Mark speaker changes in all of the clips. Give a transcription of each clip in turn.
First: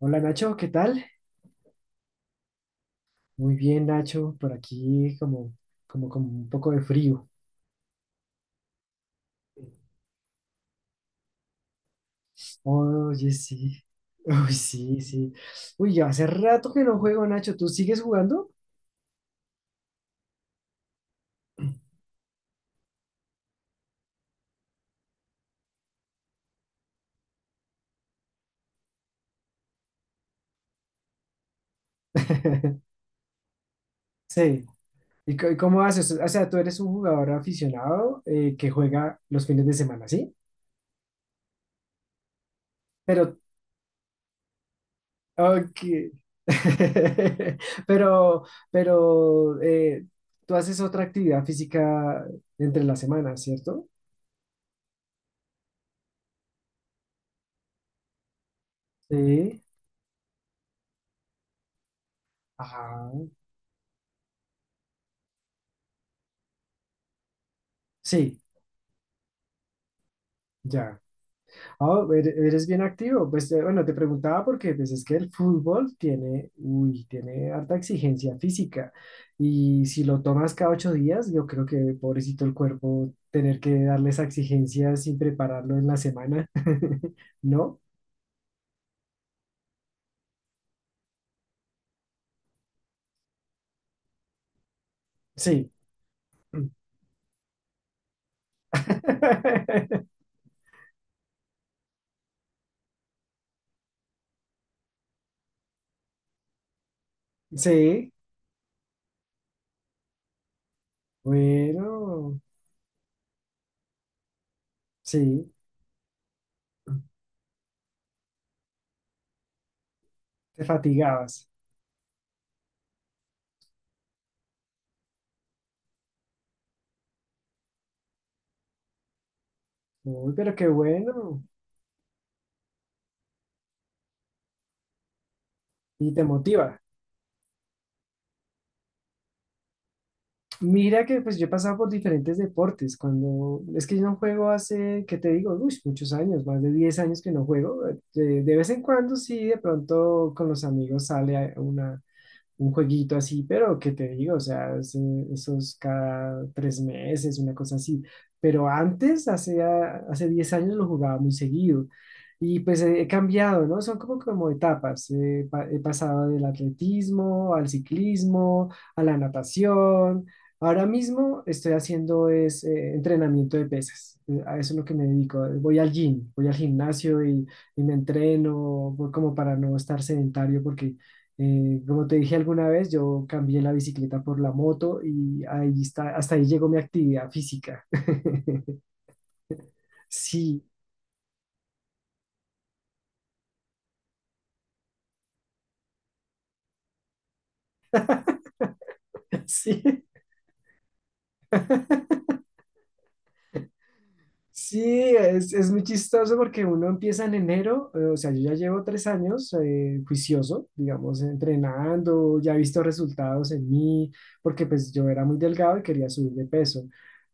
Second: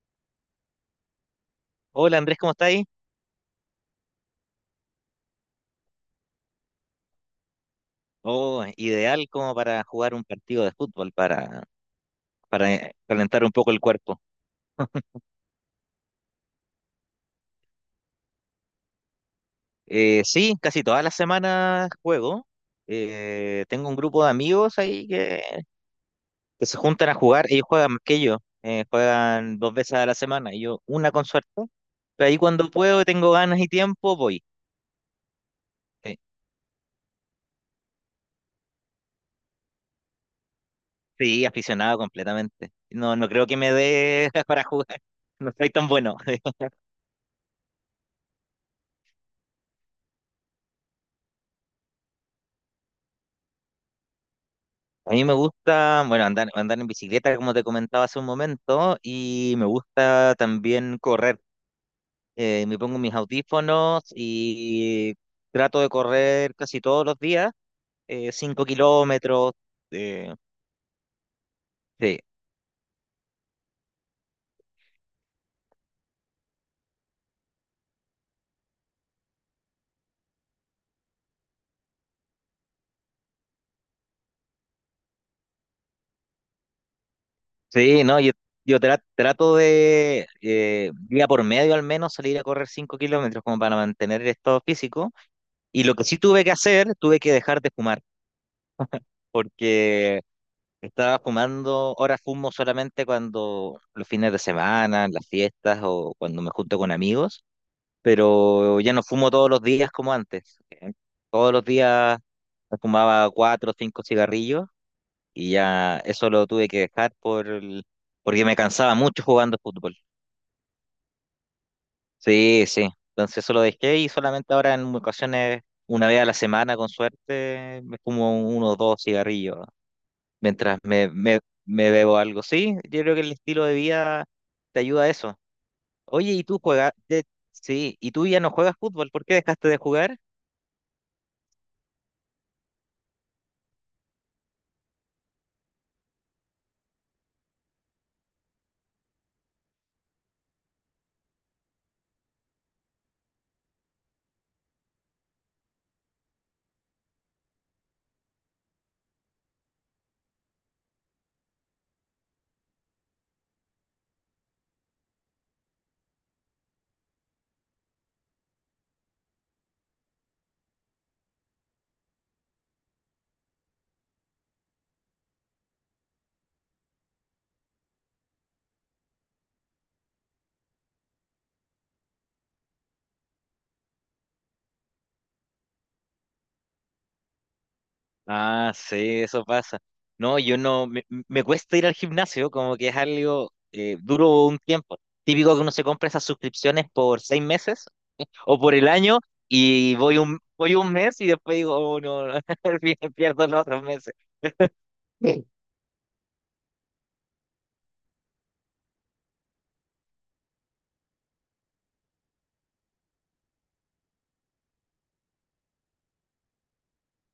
Speaker 1: Hola Nacho, ¿qué tal?
Speaker 2: Hola Andrés, ¿cómo estáis?
Speaker 1: Muy bien Nacho, por aquí como un poco de frío.
Speaker 2: Oh, ideal como para jugar un partido de fútbol, para
Speaker 1: Oye,
Speaker 2: calentar un poco el
Speaker 1: sí.
Speaker 2: cuerpo.
Speaker 1: Uy, sí, sí. Uy, ya hace rato que no juego Nacho, ¿tú sigues jugando?
Speaker 2: Sí, casi todas las semanas juego. Tengo un grupo de amigos ahí que se juntan a jugar. Ellos juegan más que yo. Juegan dos veces a la semana y yo una con suerte. Pero ahí cuando puedo, tengo ganas y tiempo, voy.
Speaker 1: Sí. ¿Y cómo haces?
Speaker 2: Eh,
Speaker 1: O sea, tú eres un jugador aficionado que juega los fines de semana, ¿sí?
Speaker 2: Sí, aficionado completamente. No, no
Speaker 1: Pero,
Speaker 2: creo que me dé para jugar. No soy
Speaker 1: ok.
Speaker 2: tan bueno.
Speaker 1: Pero, pero, tú haces otra actividad física entre la semana, ¿cierto?
Speaker 2: A mí me gusta, bueno, andar en bicicleta, como te comentaba hace un momento, y
Speaker 1: Sí.
Speaker 2: me gusta también correr. Me pongo mis
Speaker 1: Ajá.
Speaker 2: audífonos y trato de correr casi todos los días,
Speaker 1: Sí.
Speaker 2: 5 kilómetros. eh,
Speaker 1: Ya. Ah,
Speaker 2: sí,
Speaker 1: eres bien activo. Pues bueno, te preguntaba porque pues, es que el fútbol tiene, uy, tiene harta exigencia física. Y si lo tomas cada 8 días, yo creo que pobrecito el cuerpo tener que darle esa exigencia sin prepararlo en la semana. ¿No?
Speaker 2: sí, no, yo trato de día por medio al menos salir a correr 5 kilómetros como para mantener el estado físico.
Speaker 1: Sí.
Speaker 2: Y lo que sí tuve que hacer, tuve que dejar de fumar. Porque estaba fumando, ahora fumo solamente cuando los fines de semana, en las fiestas o cuando me junto con amigos,
Speaker 1: Sí.
Speaker 2: pero ya no fumo todos los días como antes. ¿Eh? Todos los días
Speaker 1: Bueno,
Speaker 2: me fumaba cuatro o cinco cigarrillos
Speaker 1: sí.
Speaker 2: y ya eso lo tuve que dejar por porque me cansaba mucho jugando fútbol.
Speaker 1: Te fatigabas.
Speaker 2: Sí, sí. Entonces eso lo dejé y solamente ahora en ocasiones, una vez a la semana con suerte, me fumo uno o dos cigarrillos.
Speaker 1: Uy, pero qué
Speaker 2: Mientras
Speaker 1: bueno.
Speaker 2: me bebo algo. Sí, yo creo que el estilo de vida te ayuda a eso.
Speaker 1: Y te
Speaker 2: Oye, ¿y tú
Speaker 1: motiva.
Speaker 2: juegas? Sí, ¿y tú ya no juegas fútbol? ¿Por qué dejaste de jugar?
Speaker 1: Mira que pues yo he pasado por diferentes deportes. Cuando es que yo no juego hace, ¿qué te digo? Uy, muchos años, más de 10 años que no juego. De vez en cuando sí, de pronto con los amigos sale a un jueguito así, pero ¿qué te digo? O sea, esos cada 3 meses, una cosa así. Pero antes, hace 10 años, lo jugaba muy seguido. Y pues he cambiado, ¿no? Son como etapas. He pasado del atletismo al ciclismo, a la natación. Ahora mismo estoy haciendo es, entrenamiento de pesas. A eso es lo que me dedico. Voy al gym, voy al gimnasio y, me entreno voy como para no estar sedentario porque como te dije alguna vez, yo cambié la bicicleta por la moto y ahí está, hasta ahí llegó mi actividad física.
Speaker 2: Ah, sí, eso pasa. No, yo
Speaker 1: Sí,
Speaker 2: no, me cuesta ir al gimnasio, como que es algo duro un tiempo. Típico que uno se compra esas suscripciones por seis meses o por el año
Speaker 1: sí.
Speaker 2: y voy un mes y después digo, oh, no, pierdo los otros meses.
Speaker 1: Sí, es muy chistoso porque uno empieza en enero, o sea, yo ya llevo 3 años juicioso, digamos, entrenando, ya he visto resultados en mí, porque pues yo era muy delgado y quería subir de peso,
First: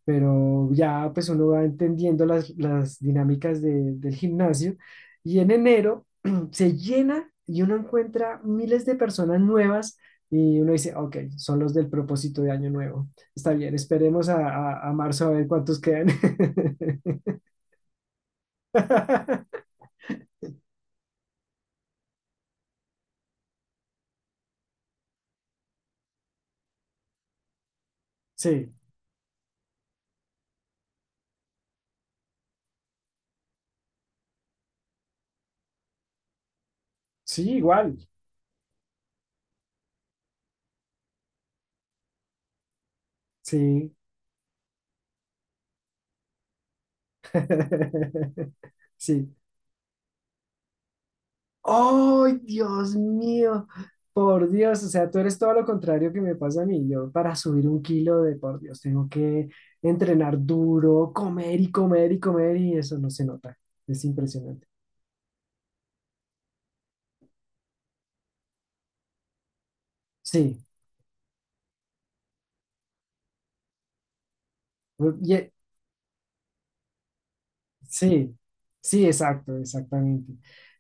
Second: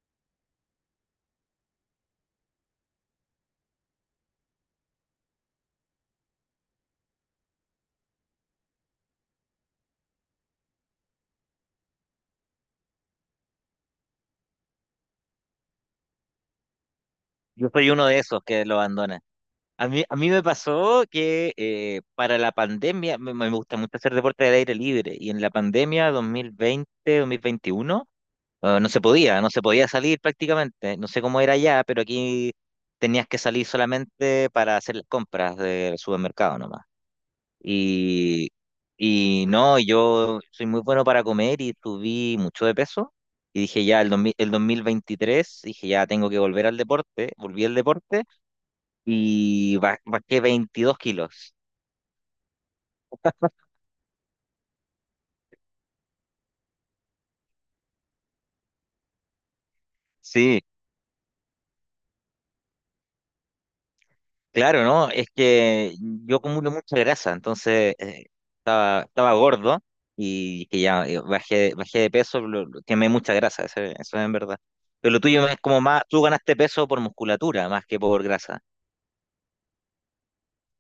Speaker 1: pero ya pues uno va entendiendo las dinámicas del gimnasio y en enero se llena y uno encuentra miles de personas nuevas y uno dice, ok, son los del propósito de año nuevo, está bien, esperemos a, a marzo a ver cuántos quedan.
Speaker 2: Yo soy uno de esos que lo abandona. A mí me pasó que para la pandemia, me gusta mucho hacer deporte al aire libre, y en la pandemia 2020, 2021,
Speaker 1: Sí,
Speaker 2: no se podía, no se podía salir prácticamente. No sé cómo era allá, pero aquí tenías que salir solamente para hacer las compras del supermercado nomás.
Speaker 1: sí, igual.
Speaker 2: Y, y no, yo soy muy bueno para comer y subí mucho de peso. Y dije
Speaker 1: Sí.
Speaker 2: ya, el 2023 dije ya, tengo que volver al deporte, volví al deporte
Speaker 1: Sí.
Speaker 2: y bajé 22 kilos.
Speaker 1: ¡Ay, Dios mío! Por Dios, o sea, tú eres todo lo contrario que me pasa a mí. Yo para subir un kilo de, por Dios, tengo que entrenar
Speaker 2: Sí,
Speaker 1: duro, comer y comer y comer y eso no se nota. Es impresionante.
Speaker 2: claro, ¿no? Es que yo acumulo mucha grasa, entonces estaba gordo
Speaker 1: Sí,
Speaker 2: y que ya bajé de peso, quemé mucha grasa, eso es en verdad. Pero lo tuyo
Speaker 1: y-
Speaker 2: es como más, tú ganaste peso por musculatura más que por
Speaker 1: sí,
Speaker 2: grasa.
Speaker 1: sí, exacto, exactamente.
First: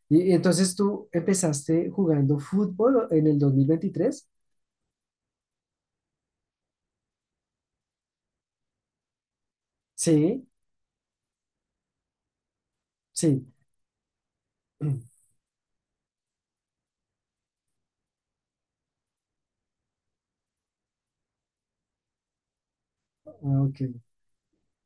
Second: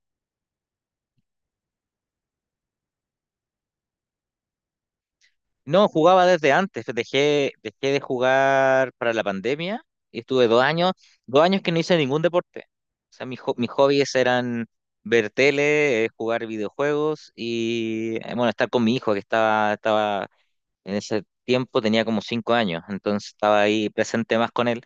Speaker 1: Y entonces tú empezaste jugando fútbol en el 2023.
Speaker 2: No, jugaba desde antes. Dejé de jugar para la pandemia y
Speaker 1: Sí,
Speaker 2: estuve dos años que no hice ningún deporte. O sea,
Speaker 1: sí.
Speaker 2: mis hobbies eran ver tele, jugar videojuegos y, bueno, estar con mi hijo que estaba en ese tiempo, tenía como cinco años, entonces
Speaker 1: Ah,
Speaker 2: estaba
Speaker 1: ok,
Speaker 2: ahí presente más con él.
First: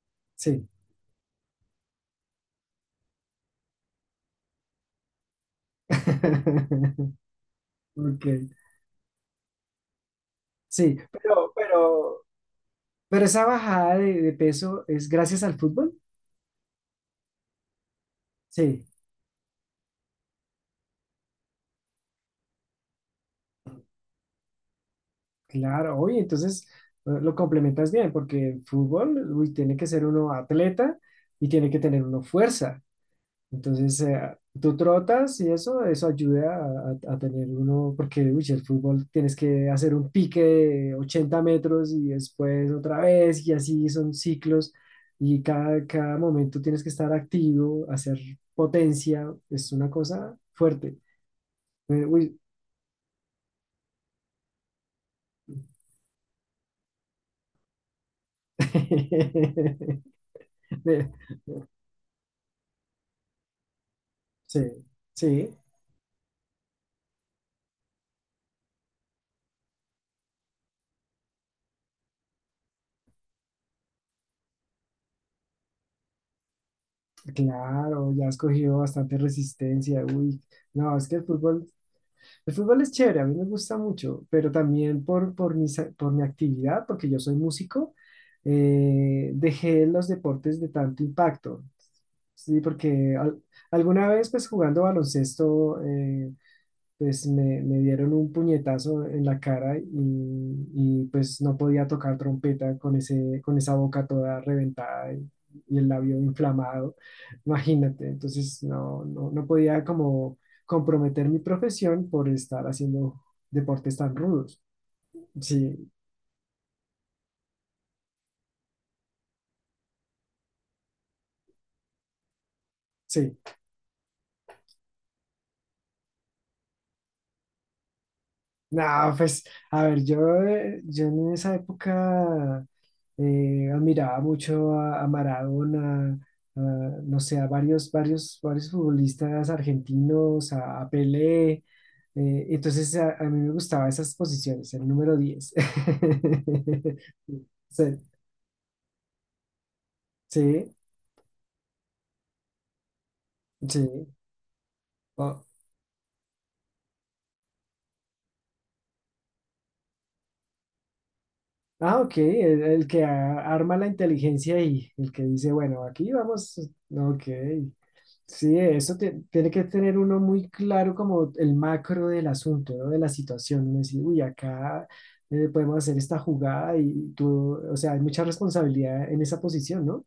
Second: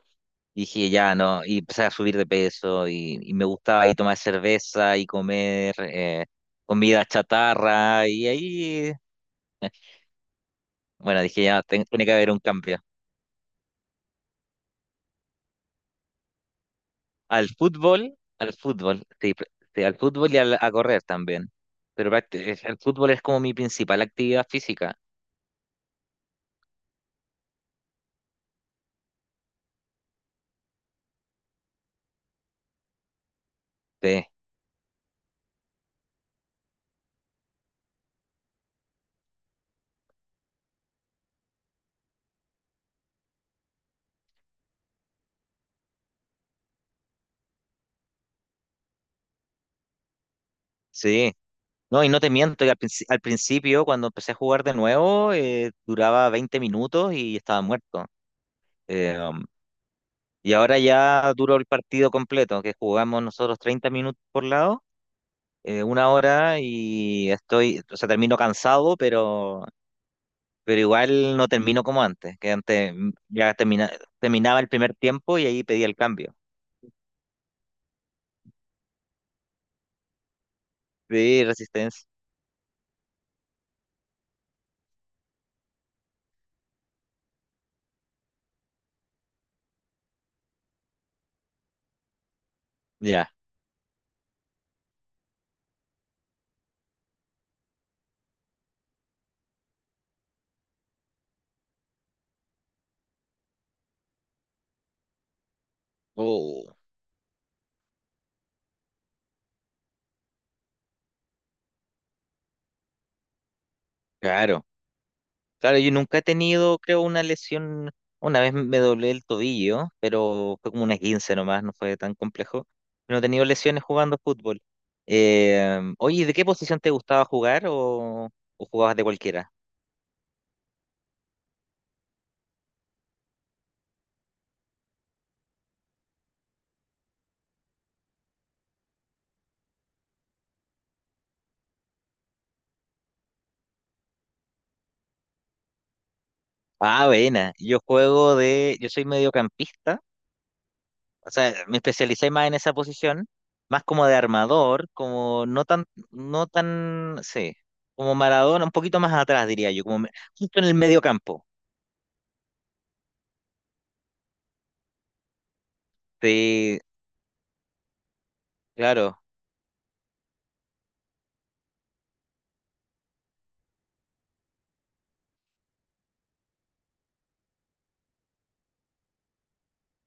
Speaker 2: Y
Speaker 1: sí.
Speaker 2: dije, ya, no, y empecé a subir de peso y me gustaba ahí tomar cerveza y comer comida chatarra
Speaker 1: Ok,
Speaker 2: y ahí...
Speaker 1: sí,
Speaker 2: Bueno, dije
Speaker 1: pero,
Speaker 2: ya, tiene que
Speaker 1: pero,
Speaker 2: haber un cambio.
Speaker 1: pero esa bajada de peso es gracias al fútbol.
Speaker 2: Al
Speaker 1: Sí,
Speaker 2: fútbol, sí, sí, al fútbol y a correr también. Pero el fútbol es como mi principal actividad física.
Speaker 1: claro, oye, entonces lo complementas bien, porque el fútbol, uy, tiene que ser uno atleta y tiene que tener uno fuerza. Entonces,
Speaker 2: Sí,
Speaker 1: tú trotas y eso ayuda a, a tener uno, porque uy, el fútbol tienes que hacer un pique de 80 metros y después otra vez y así son ciclos y cada, cada momento tienes que estar activo, hacer potencia, es una cosa fuerte.
Speaker 2: sí. No, y no te
Speaker 1: Uy.
Speaker 2: miento, y al principio, cuando empecé a jugar de nuevo, duraba 20 minutos y estaba muerto. Eh, um, y ahora
Speaker 1: Eh,
Speaker 2: ya duró el partido completo, que jugamos nosotros 30 minutos por
Speaker 1: sí,
Speaker 2: lado,
Speaker 1: sí,
Speaker 2: una hora, y estoy, o sea, termino cansado, pero igual no termino como antes, que antes ya terminaba el primer tiempo y ahí pedía el cambio.
Speaker 1: claro, ya has cogido bastante resistencia, uy. No, es que el
Speaker 2: Sí,
Speaker 1: fútbol.
Speaker 2: resistencia.
Speaker 1: El fútbol es chévere, a mí me gusta mucho, pero también por, mi, por mi actividad, porque yo soy músico, dejé los deportes de tanto impacto. Sí, porque
Speaker 2: Ya.
Speaker 1: alguna vez, pues jugando baloncesto, pues me dieron un puñetazo en la cara y pues no podía tocar trompeta con ese, con esa boca toda reventada y el labio
Speaker 2: Oh,
Speaker 1: inflamado, imagínate, entonces no, no, no podía como comprometer mi profesión por estar haciendo deportes tan rudos.
Speaker 2: claro. Claro,
Speaker 1: Sí,
Speaker 2: yo nunca he tenido, creo, una lesión. Una vez me doblé el tobillo, pero fue como una 15 nomás, no fue tan complejo. No he
Speaker 1: sí.
Speaker 2: tenido lesiones jugando fútbol. Oye, ¿de qué posición te gustaba jugar o
Speaker 1: No,
Speaker 2: jugabas de
Speaker 1: pues,
Speaker 2: cualquiera?
Speaker 1: a ver, yo, yo en esa época admiraba mucho a Maradona, a, no sé, a varios futbolistas argentinos, a Pelé. Entonces, a mí me gustaban esas posiciones, el número 10.
Speaker 2: Ah, buena. Yo
Speaker 1: Sí,
Speaker 2: juego de, yo soy mediocampista.
Speaker 1: sí,
Speaker 2: O sea, me especialicé más en esa posición, más como
Speaker 1: sí.
Speaker 2: de armador,
Speaker 1: Oh,
Speaker 2: como no tan, no tan, sí, como Maradona, un poquito más atrás, diría yo, justo en el medio campo.
Speaker 1: ah, ok, el que arma la inteligencia y el que dice, bueno, aquí vamos,
Speaker 2: Sí,
Speaker 1: ok. Sí, eso
Speaker 2: claro,
Speaker 1: tiene que tener uno muy claro como el macro del asunto, ¿no? De la situación. Uno decir, uy, acá podemos hacer esta jugada y tú, o sea, hay mucha responsabilidad en esa posición, ¿no?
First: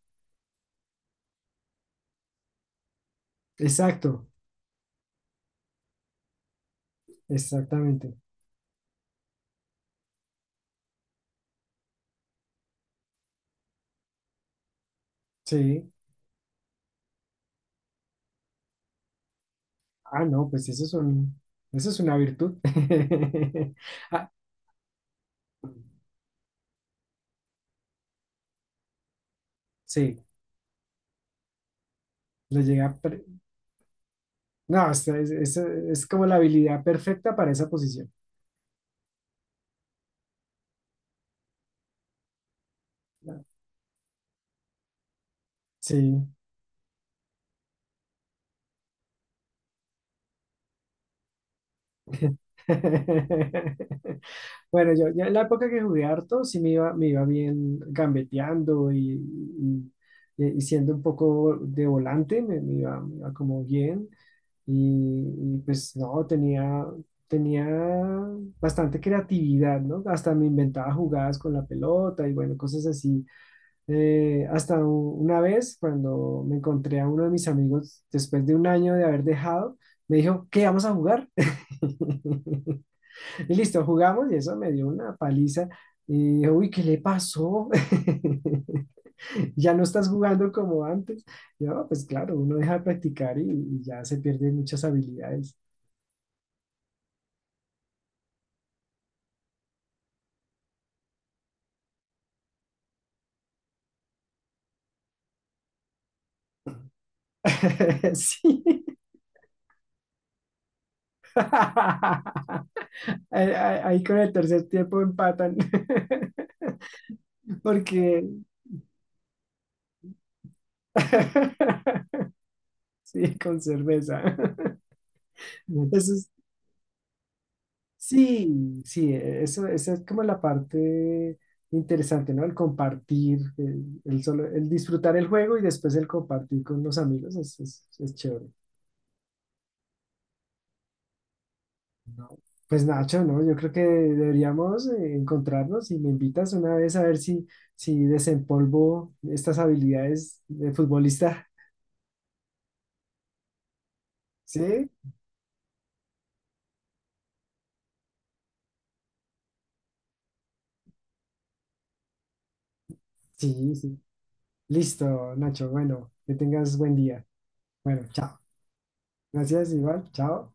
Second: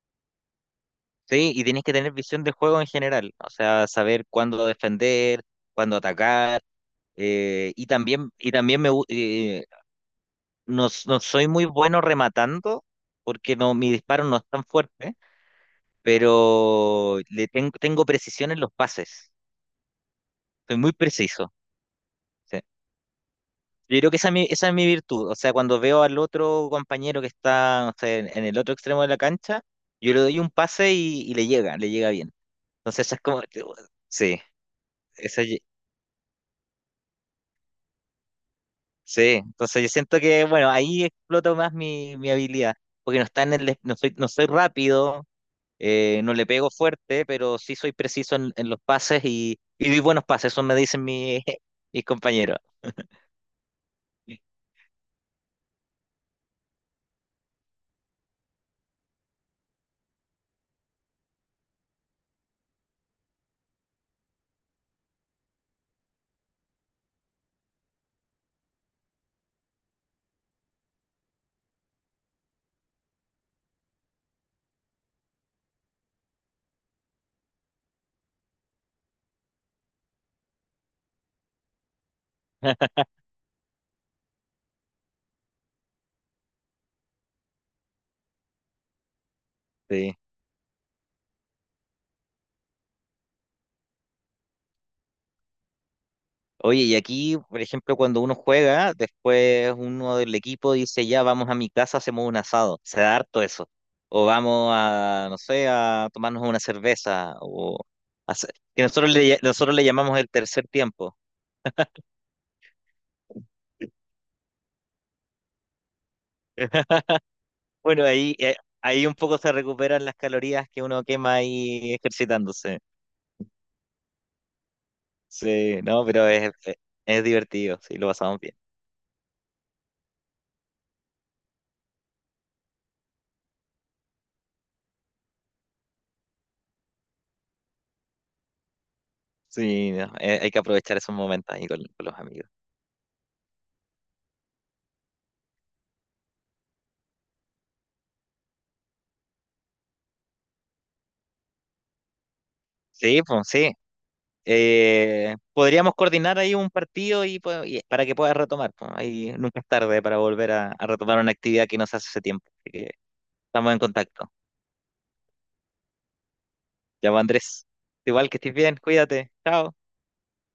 Speaker 2: sí, y tienes que tener visión de juego en general, o sea, saber
Speaker 1: Exacto,
Speaker 2: cuándo defender, cuándo atacar,
Speaker 1: exactamente.
Speaker 2: y también no, no soy muy bueno rematando, porque no, mi disparo no es tan fuerte,
Speaker 1: Sí.
Speaker 2: pero tengo precisión en los pases,
Speaker 1: Ah, no, pues
Speaker 2: soy
Speaker 1: eso
Speaker 2: muy
Speaker 1: es un,
Speaker 2: preciso.
Speaker 1: eso es una virtud.
Speaker 2: Sí. Yo creo que
Speaker 1: Ah,
Speaker 2: esa es mi virtud. O sea, cuando veo al otro compañero que está, no sé, en el otro extremo de la cancha, yo le
Speaker 1: sí,
Speaker 2: doy un pase y le llega bien.
Speaker 1: le llega.
Speaker 2: Entonces, esa es como, sí,
Speaker 1: No, es,
Speaker 2: esa, ye-
Speaker 1: es como la habilidad perfecta para esa posición.
Speaker 2: sí. Entonces, yo siento que, bueno, ahí exploto más mi, mi habilidad, porque no está en no soy, no soy rápido,
Speaker 1: Sí.
Speaker 2: no le pego fuerte, pero sí soy preciso en los pases y doy buenos pases, eso me dicen mis compañeros.
Speaker 1: Bueno, yo en la época que jugué harto, sí me iba bien gambeteando y, y siendo un poco de volante, me, me iba como bien. Y, y pues no, tenía, tenía bastante creatividad, ¿no? Hasta me inventaba jugadas con la pelota y bueno, cosas así. Hasta una vez cuando me encontré a uno de mis amigos después de un año de haber dejado, me dijo, ¿qué vamos a jugar? Y listo, jugamos y eso me dio una paliza. Y dije, uy, ¿qué le pasó? Ya no estás
Speaker 2: Sí.
Speaker 1: jugando como antes. Yo, "No, pues claro, uno deja de practicar y ya se pierden muchas habilidades."
Speaker 2: Oye, y aquí, por ejemplo, cuando uno juega, después uno del equipo dice, ya vamos a mi casa, hacemos un asado. Se da harto eso. O vamos a, no sé, a tomarnos una cerveza. O hacer-
Speaker 1: Sí.
Speaker 2: que nosotros nosotros le llamamos el tercer tiempo.
Speaker 1: Ahí con el tercer tiempo empatan.
Speaker 2: Bueno,
Speaker 1: Porque,
Speaker 2: ahí, ahí un poco se recuperan las calorías que uno quema ahí ejercitándose.
Speaker 1: sí, con cerveza.
Speaker 2: Sí, no,
Speaker 1: Eso
Speaker 2: pero
Speaker 1: es,
Speaker 2: es divertido, sí, lo pasamos bien.
Speaker 1: sí, sí, eso, esa es como la parte interesante, ¿no? El compartir, el solo, el disfrutar el juego y después el compartir con los amigos es, es chévere,
Speaker 2: Sí, no, hay que aprovechar esos momentos ahí con los
Speaker 1: ¿no?
Speaker 2: amigos.
Speaker 1: Pues Nacho, ¿no? Yo creo que deberíamos encontrarnos y me invitas una vez a ver si, si desempolvo estas habilidades de futbolista.
Speaker 2: Sí, pues sí.
Speaker 1: ¿Sí?
Speaker 2: Podríamos coordinar ahí un partido y, y para que puedas retomar. Po. Ahí nunca es tarde para volver a retomar una actividad que nos hace hace tiempo. Así que estamos
Speaker 1: Sí,
Speaker 2: en
Speaker 1: sí.
Speaker 2: contacto.
Speaker 1: Listo, Nacho. Bueno, que tengas buen
Speaker 2: Ya, pues,
Speaker 1: día.
Speaker 2: Andrés.
Speaker 1: Bueno,
Speaker 2: Igual
Speaker 1: chao.
Speaker 2: que estés bien, cuídate.
Speaker 1: Gracias,
Speaker 2: Chao.
Speaker 1: igual. Chao.